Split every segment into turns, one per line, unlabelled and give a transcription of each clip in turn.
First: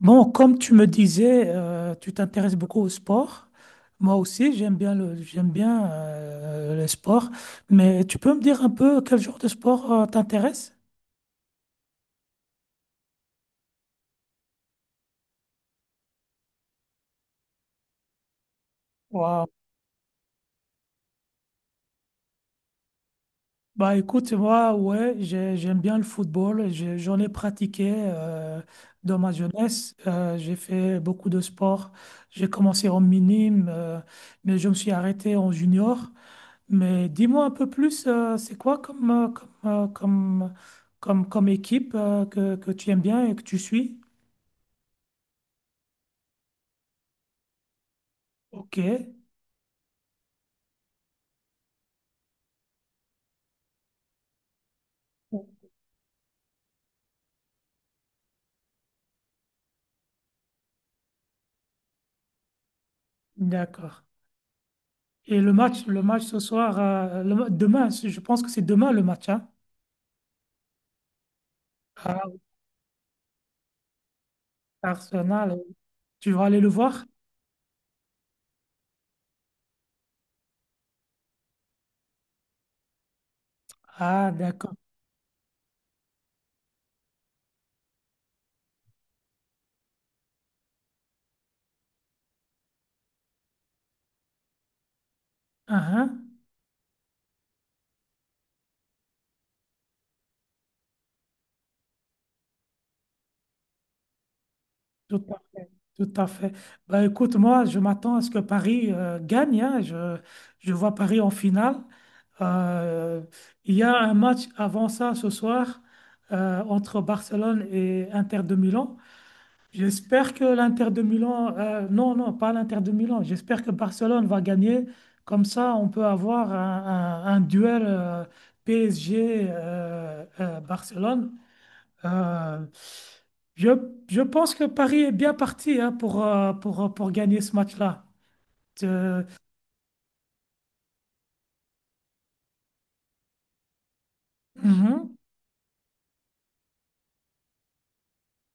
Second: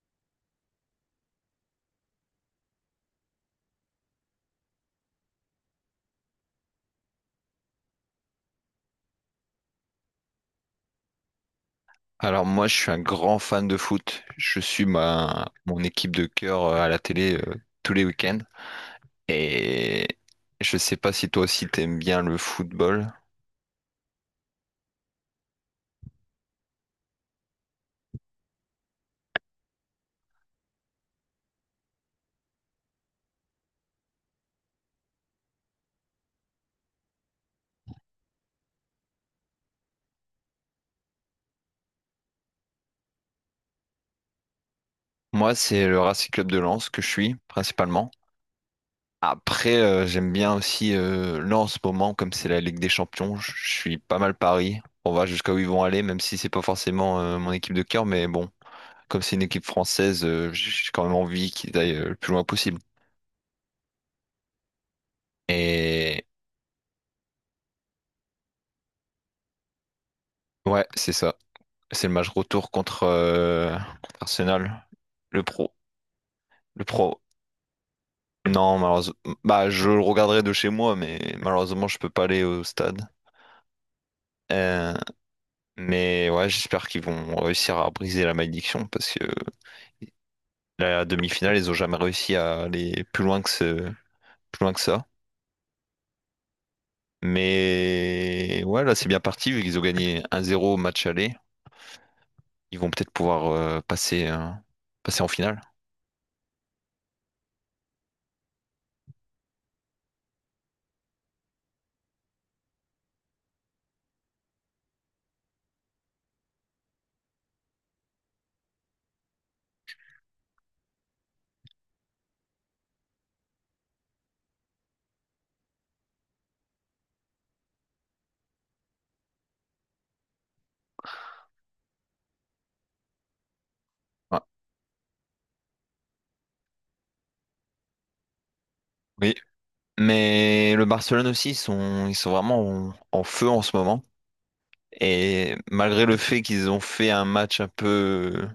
Bon, comme tu me disais, tu t'intéresses beaucoup au sport. Moi aussi, j'aime bien le sport. Mais tu peux me dire un peu quel genre de sport t'intéresse?
Alors moi, je suis un grand fan de foot. Je suis ma mon équipe de cœur à la télé tous les week-ends.
Wow.
Et je sais pas si toi aussi t'aimes bien le football.
Bah écoute, moi, ouais, j'aime bien le football. J'en ai pratiqué dans ma jeunesse. J'ai fait beaucoup de sport. J'ai commencé en minime, mais je me suis arrêté en junior. Mais dis-moi un peu plus, c'est quoi euh, comme, euh, comme, comme équipe que tu aimes bien et que tu suis?
Moi, c'est le Racing Club de Lens que je suis principalement.
Ok,
Après, j'aime bien aussi, là en ce moment, comme c'est la Ligue des Champions, je suis pas mal Paris. On va jusqu'à où ils vont aller, même si c'est pas forcément mon équipe de cœur, mais bon, comme c'est une équipe française, j'ai quand même envie qu'ils aillent le plus loin possible.
d'accord. Et le match
Et
ce soir, demain, je pense que c'est demain le match, hein?
ouais, c'est ça. C'est le
Ah,
match
oui.
retour contre, contre Arsenal, le
Arsenal,
pro,
tu vas aller le
le
voir?
pro. Non, malheureusement, bah je le regarderai de chez moi, mais malheureusement, je peux pas aller au stade.
Ah, d'accord.
Euh, mais ouais, j'espère qu'ils vont réussir à briser la malédiction parce que la demi-finale, ils ont jamais réussi à aller plus loin que ça.
Ah, hein?
Mais ouais, là, c'est bien parti, vu qu'ils ont gagné un zéro au match aller. Ils vont peut-être pouvoir passer
Tout
en
à
finale.
fait, tout à fait. Bah, écoute, moi, je m'attends à ce que Paris gagne, hein. Je vois Paris en finale. Euh, il y a un match avant ça ce soir entre Barcelone et Inter de Milan. J'espère que l'Inter de Milan, non, non, pas l'Inter de Milan. J'espère que Barcelone va gagner. Comme ça, on peut avoir un duel PSG-Barcelone. Euh, je, je
Ah,
pense que Paris est bien parti hein, pour gagner ce match-là. Euh,
oui. Mais le Barcelone aussi, ils sont vraiment en feu en ce moment.
mhm,
Et malgré le fait qu'ils ont fait un match un peu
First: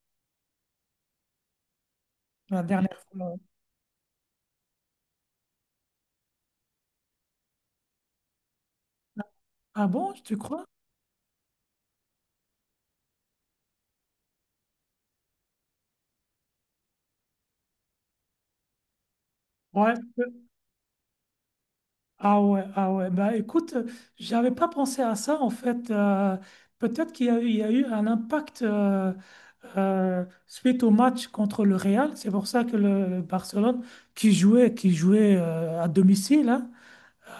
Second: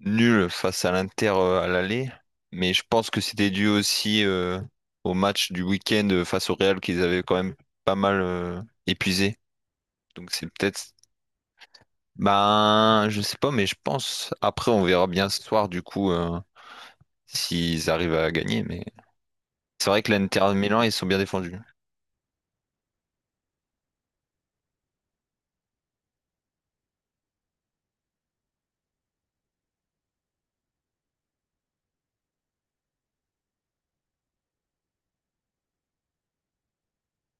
nul face à l'Inter à l'aller,
la
mais je
dernière
pense que
fois.
c'était dû aussi au match du week-end face au Real qu'ils avaient quand même pas mal épuisé.
Ah bon,
Donc
tu
c'est
crois?
peut-être... Ben, je sais pas, mais je pense... Après, on verra bien ce soir, du coup, s'ils arrivent à gagner. Mais c'est
Ouais.
vrai que l'Inter Milan, ils sont bien défendus.
Ah ouais, ah ouais. Bah écoute, j'avais pas pensé à ça en fait. Peut-être qu'il y a, eu il y a eu un impact suite au match contre le Real. C'est pour ça que le Barcelone, qui jouait à domicile, hein,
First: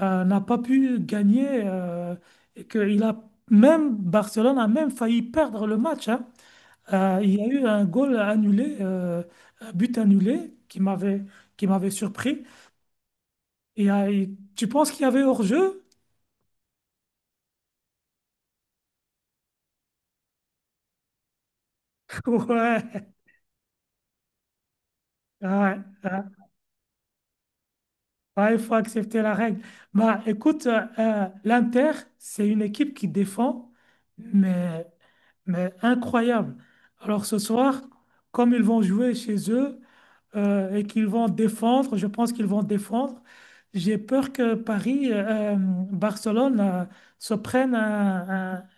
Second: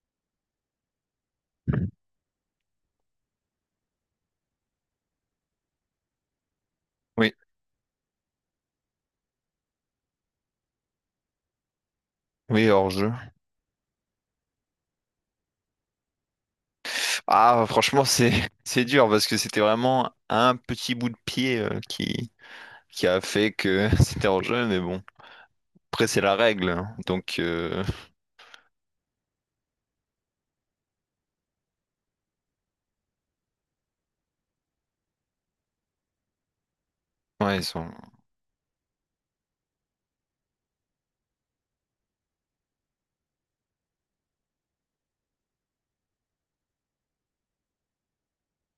n'a pas pu gagner et que il a même Barcelone a même failli perdre le match, hein.
Oui,
Il y a eu un but annulé qui m'avait surpris.
oui, hors-jeu.
Et, tu penses qu'il y avait hors-jeu?
Ah, franchement, c'est c'est dur parce que c'était vraiment un petit bout de pied euh, qui a fait que c'était en jeu, mais bon.
Ouais, ouais,
Après, c'est
ouais.
la règle, hein. Donc,
Ouais, il faut accepter la règle. Bah, écoute, l'Inter, c'est une équipe qui défend, mais incroyable. Alors ce
ouais,
soir, comme ils vont jouer chez eux, et qu'ils vont défendre. Je pense qu'ils vont défendre. J'ai peur que Barcelone, se prenne un, un-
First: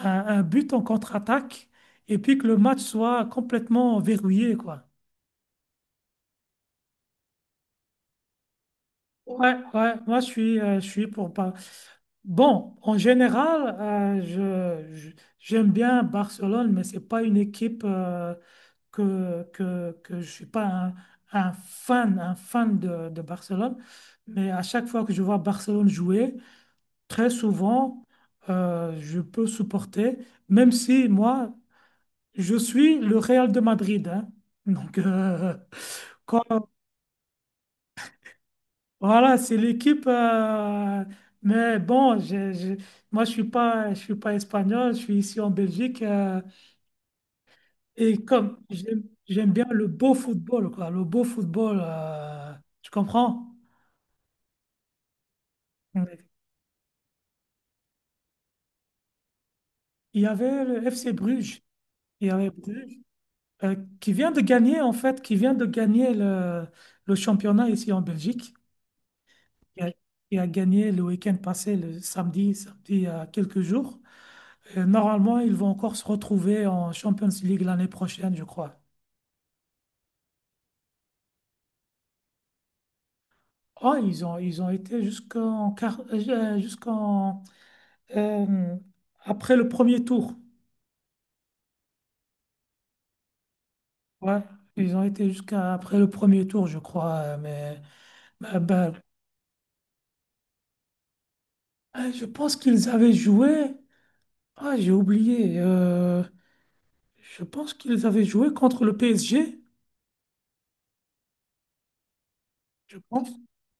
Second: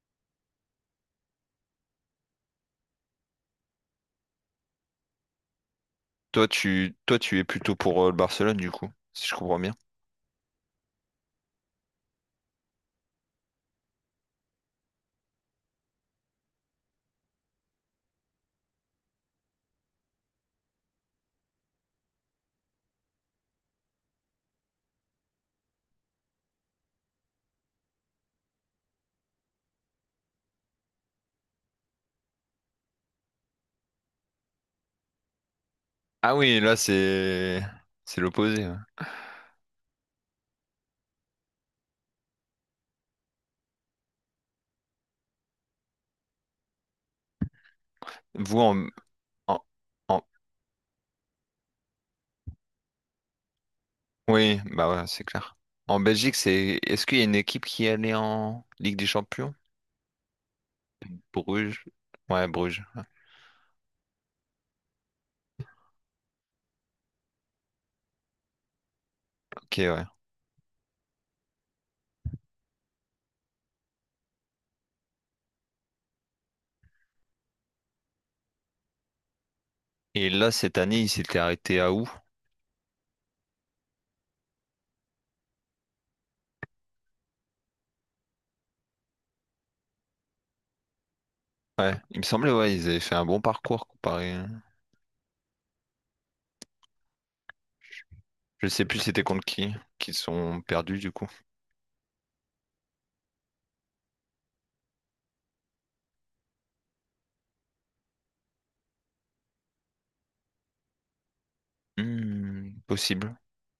un- un but en contre-attaque et puis que le match soit complètement verrouillé, quoi.
toi, tu es plutôt pour le Barcelone, du coup, si je
Ouais,
comprends bien.
ouais, je suis pour pas. Bon, en général, euh, je, je- j'aime bien Barcelone, mais c'est pas une équipe, que je ne suis pas un fan, de, Barcelone, mais à chaque fois que je vois Barcelone jouer, très souvent, je peux supporter, même si moi, je suis le Real de Madrid, hein. Donc,
Ah oui,
quand-
là, c'est l'opposé, ouais.
voilà, c'est l'équipe, mais bon, moi, je suis pas espagnol, je suis ici en Belgique, euh. Et comme
Vous en...
j'aime
en
bien le beau
en-
football, quoi, le beau football, tu comprends?
Oui, bah ouais, c'est clair. En
Ouais.
Belgique, c'est est-ce qu'il y a une équipe qui allait en Ligue des Champions?
Il y avait le FC Bruges,
Bruges.
il y
Ouais,
avait
Bruges.
Bruges, qui vient de gagner, en fait, qui vient de gagner le championnat ici en Belgique,
Ok,
qui a,
ouais.
qui a gagné le week-end passé, le samedi, samedi, il y a quelques jours. Et normalement, ils vont encore se retrouver en Champions League l'année prochaine, je crois.
Et là, cette année, il s'était arrêté à où?
Oh, ils ont été jusqu'en, euh, après le premier tour.
Ouais, il me semblait, ouais, ils avaient fait un bon parcours comparé,
Ouais,
hein.
ils ont été jusqu'à après le premier tour, je crois, euh. Mais
Je sais
ben,
plus c'était contre qui sont perdus du coup.
je pense qu'ils avaient joué. Ah, j'ai oublié, je pense qu'ils avaient joué contre le PSG,
Hmm,
je pense.
possible.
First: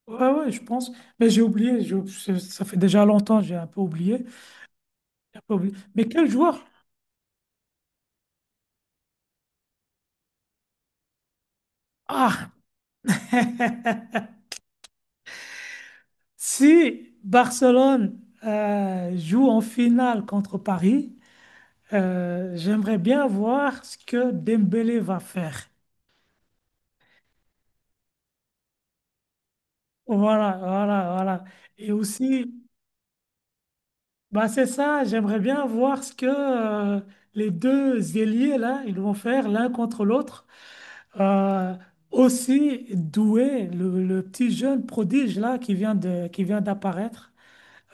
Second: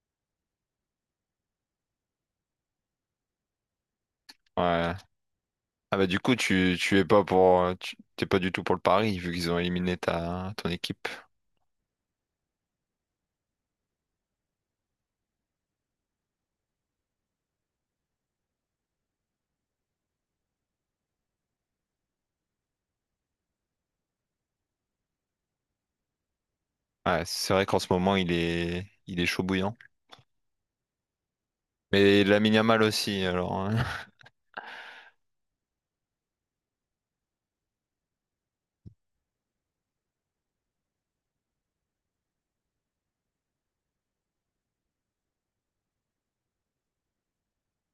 Ouais, ouais, je pense. Mais j'ai oublié. Ça fait déjà longtemps, j'ai un peu oublié.
Ouais. Ah
Mais
bah du
quel
coup,
joueur?
tu es pas pour, t'es pas du tout pour le pari vu qu'ils ont éliminé ton équipe.
Ah, si Barcelone joue en finale contre Paris, j'aimerais bien voir ce que Dembélé va faire.
Ouais, c'est vrai qu'en ce moment, il est chaud bouillant.
Voilà, voilà, voilà. Et
Mais
aussi,
Lamine Yamal aussi, alors, hein.
bah c'est ça, j'aimerais bien voir ce que euh, les deux ailiers, là, ils vont faire l'un contre l'autre. Euh, aussi doué, le petit jeune prodige, là, qui vient d'apparaître.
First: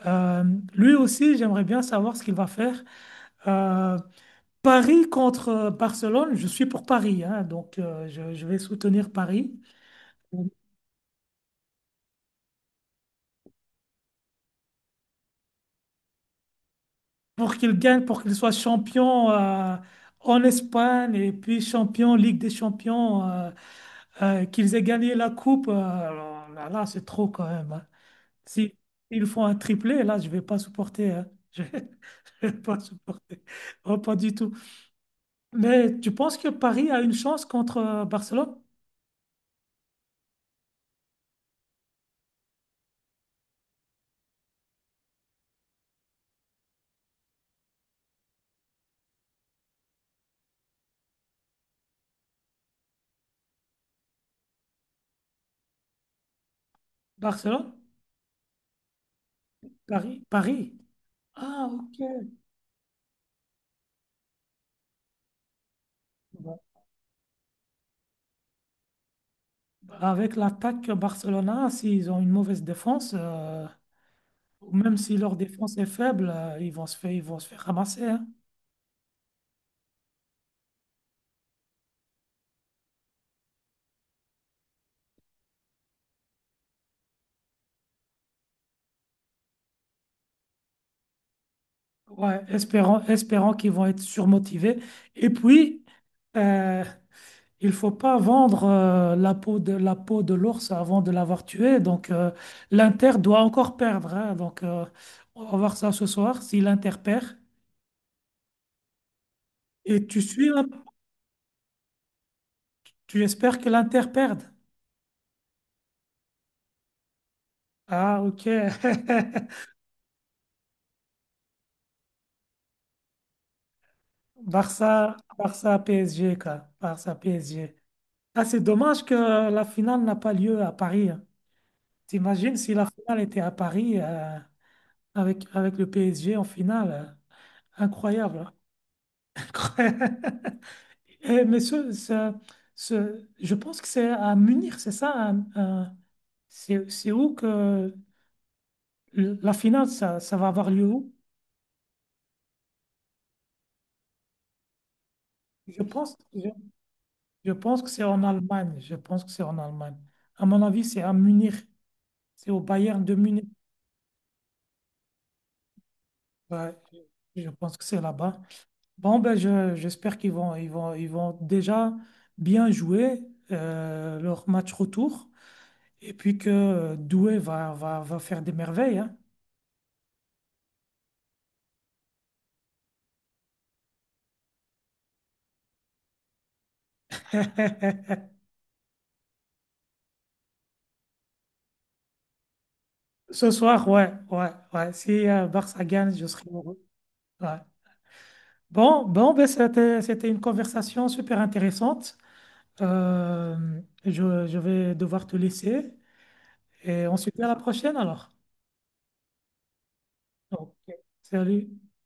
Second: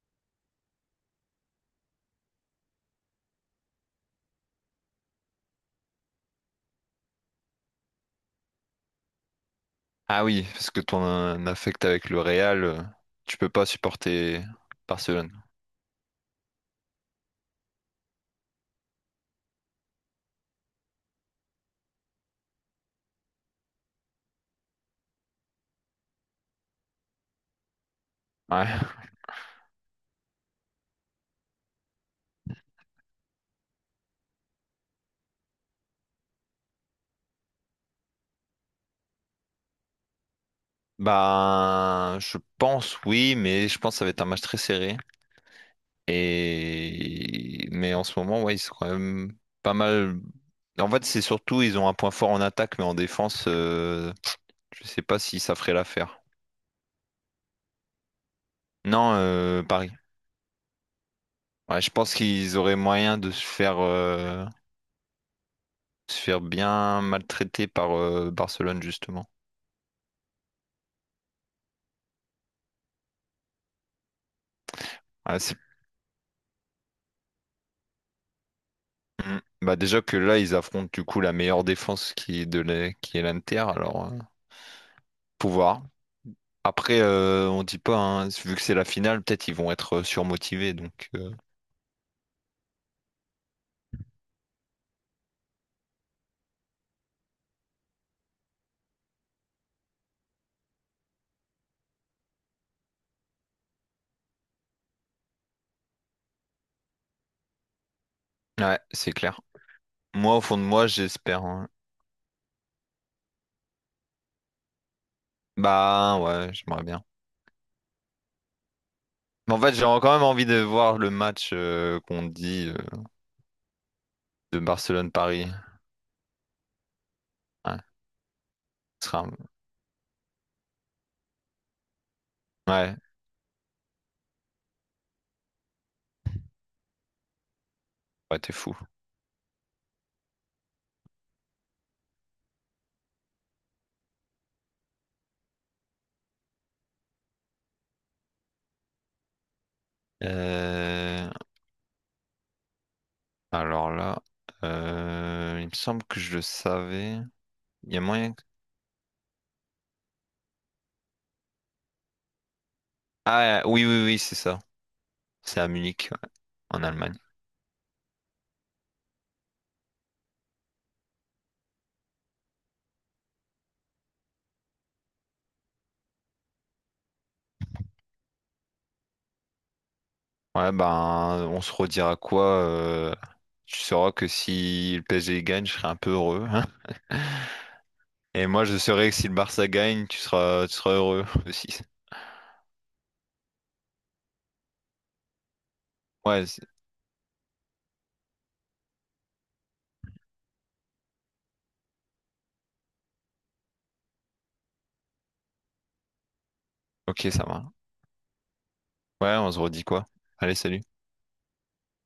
Euh, lui aussi, j'aimerais bien savoir ce qu'il va faire. Euh, Paris contre Barcelone, je suis pour Paris, hein, donc je vais soutenir Paris.
Ah oui, parce que ton affect avec le Real, tu peux pas supporter Barcelone.
Pour qu'il gagne, pour qu'il soit champion en Espagne et puis champion Ligue des Champions, qu'ils aient gagné la coupe, alors là, là, c'est trop quand même, hein.
Ouais.
Si ils font un triplé, là, je vais pas supporter, hein. Je vais je vais pas supporter. Oh, pas du tout. Mais tu penses que Paris a une chance contre Barcelone?
Bah, je pense oui, mais je pense que ça va être un match très serré. Et mais en ce moment, ouais, ils sont quand même pas mal. En fait, c'est surtout ils ont un point fort en attaque, mais en défense, je sais pas si ça ferait l'affaire.
Barcelone?
Non, Paris.
Paris? Paris. Ah,
Ouais, je
ok.
pense qu'ils auraient moyen de se faire
Bon.
bien maltraiter par Barcelone justement.
Avec l'attaque Barcelona, s'ils ont une mauvaise défense, même si leur
Ouais.
défense est faible, ils vont se faire ramasser, hein.
Mm. Bah déjà que là, ils affrontent du coup la meilleure défense qui est l'Inter, alors pouvoir. Après, on dit pas, hein, vu que c'est la finale, peut-être ils vont être surmotivés, donc
Ouais, espérant, espérant qu'ils vont être surmotivés. Et puis, euh, il faut pas vendre la peau de l'ours avant de l'avoir tué. Donc, l'Inter doit encore perdre, hein. Donc, on va voir ça ce soir. Si l'Inter perd,
ouais, c'est clair.
et tu
Moi, au
suis,
fond
là,
de moi, j'espère, hein.
tu espères que l'Inter perde.
Bah ouais, j'aimerais bien.
Ah, ok.
Mais en fait, j'ai quand même envie de voir le match qu'on dit de Barcelone-Paris.
Barça PSG quoi. Barça PSG.
Ouais,
Ah, c'est dommage
ce
que
sera un-
la finale n'a pas lieu à Paris, hein. T'imagines si la
ouais,
finale était à Paris avec le PSG en finale,
ouais,
incroyable.
t'es fou.
Incroyable. Eh, je pense que c'est à Munich, c'est ça, hein, c'est où que le- la finale, ça va avoir lieu où?
Euh, Alors là, il me
Je
semble
pense,
que je le
je,
savais.
je pense que
Il y a
c'est en
moyen.
Allemagne. Je pense que c'est en Allemagne. À mon avis, c'est à Munich. C'est au Bayern de Munich.
Ah oui, oui, oui, c'est ça. C'est à Munich, ouais,
Ouais,
en Allemagne.
je pense que c'est là-bas. Bon, ben j'espère qu'ils vont, ils vont, ils vont déjà bien jouer leur match retour et puis que Doué va faire des merveilles, hein.
Ouais, ben, on se redira quoi? Tu sauras que si le PSG gagne, je serai un peu heureux, hein. Et moi, je saurai que si le Barça gagne, tu seras heureux aussi.
Ce soir, ouais, ouais, ouais. Si Barça gagne, je serai
Ouais, c'est-
heureux. Ouais. Bon, bon, ben c'était une conversation super intéressante. Je vais devoir te laisser et on se
ok,
dit
ça
à la
va.
prochaine alors.
Ouais, on se redit quoi? Allez,
Ok.
salut.
Salut.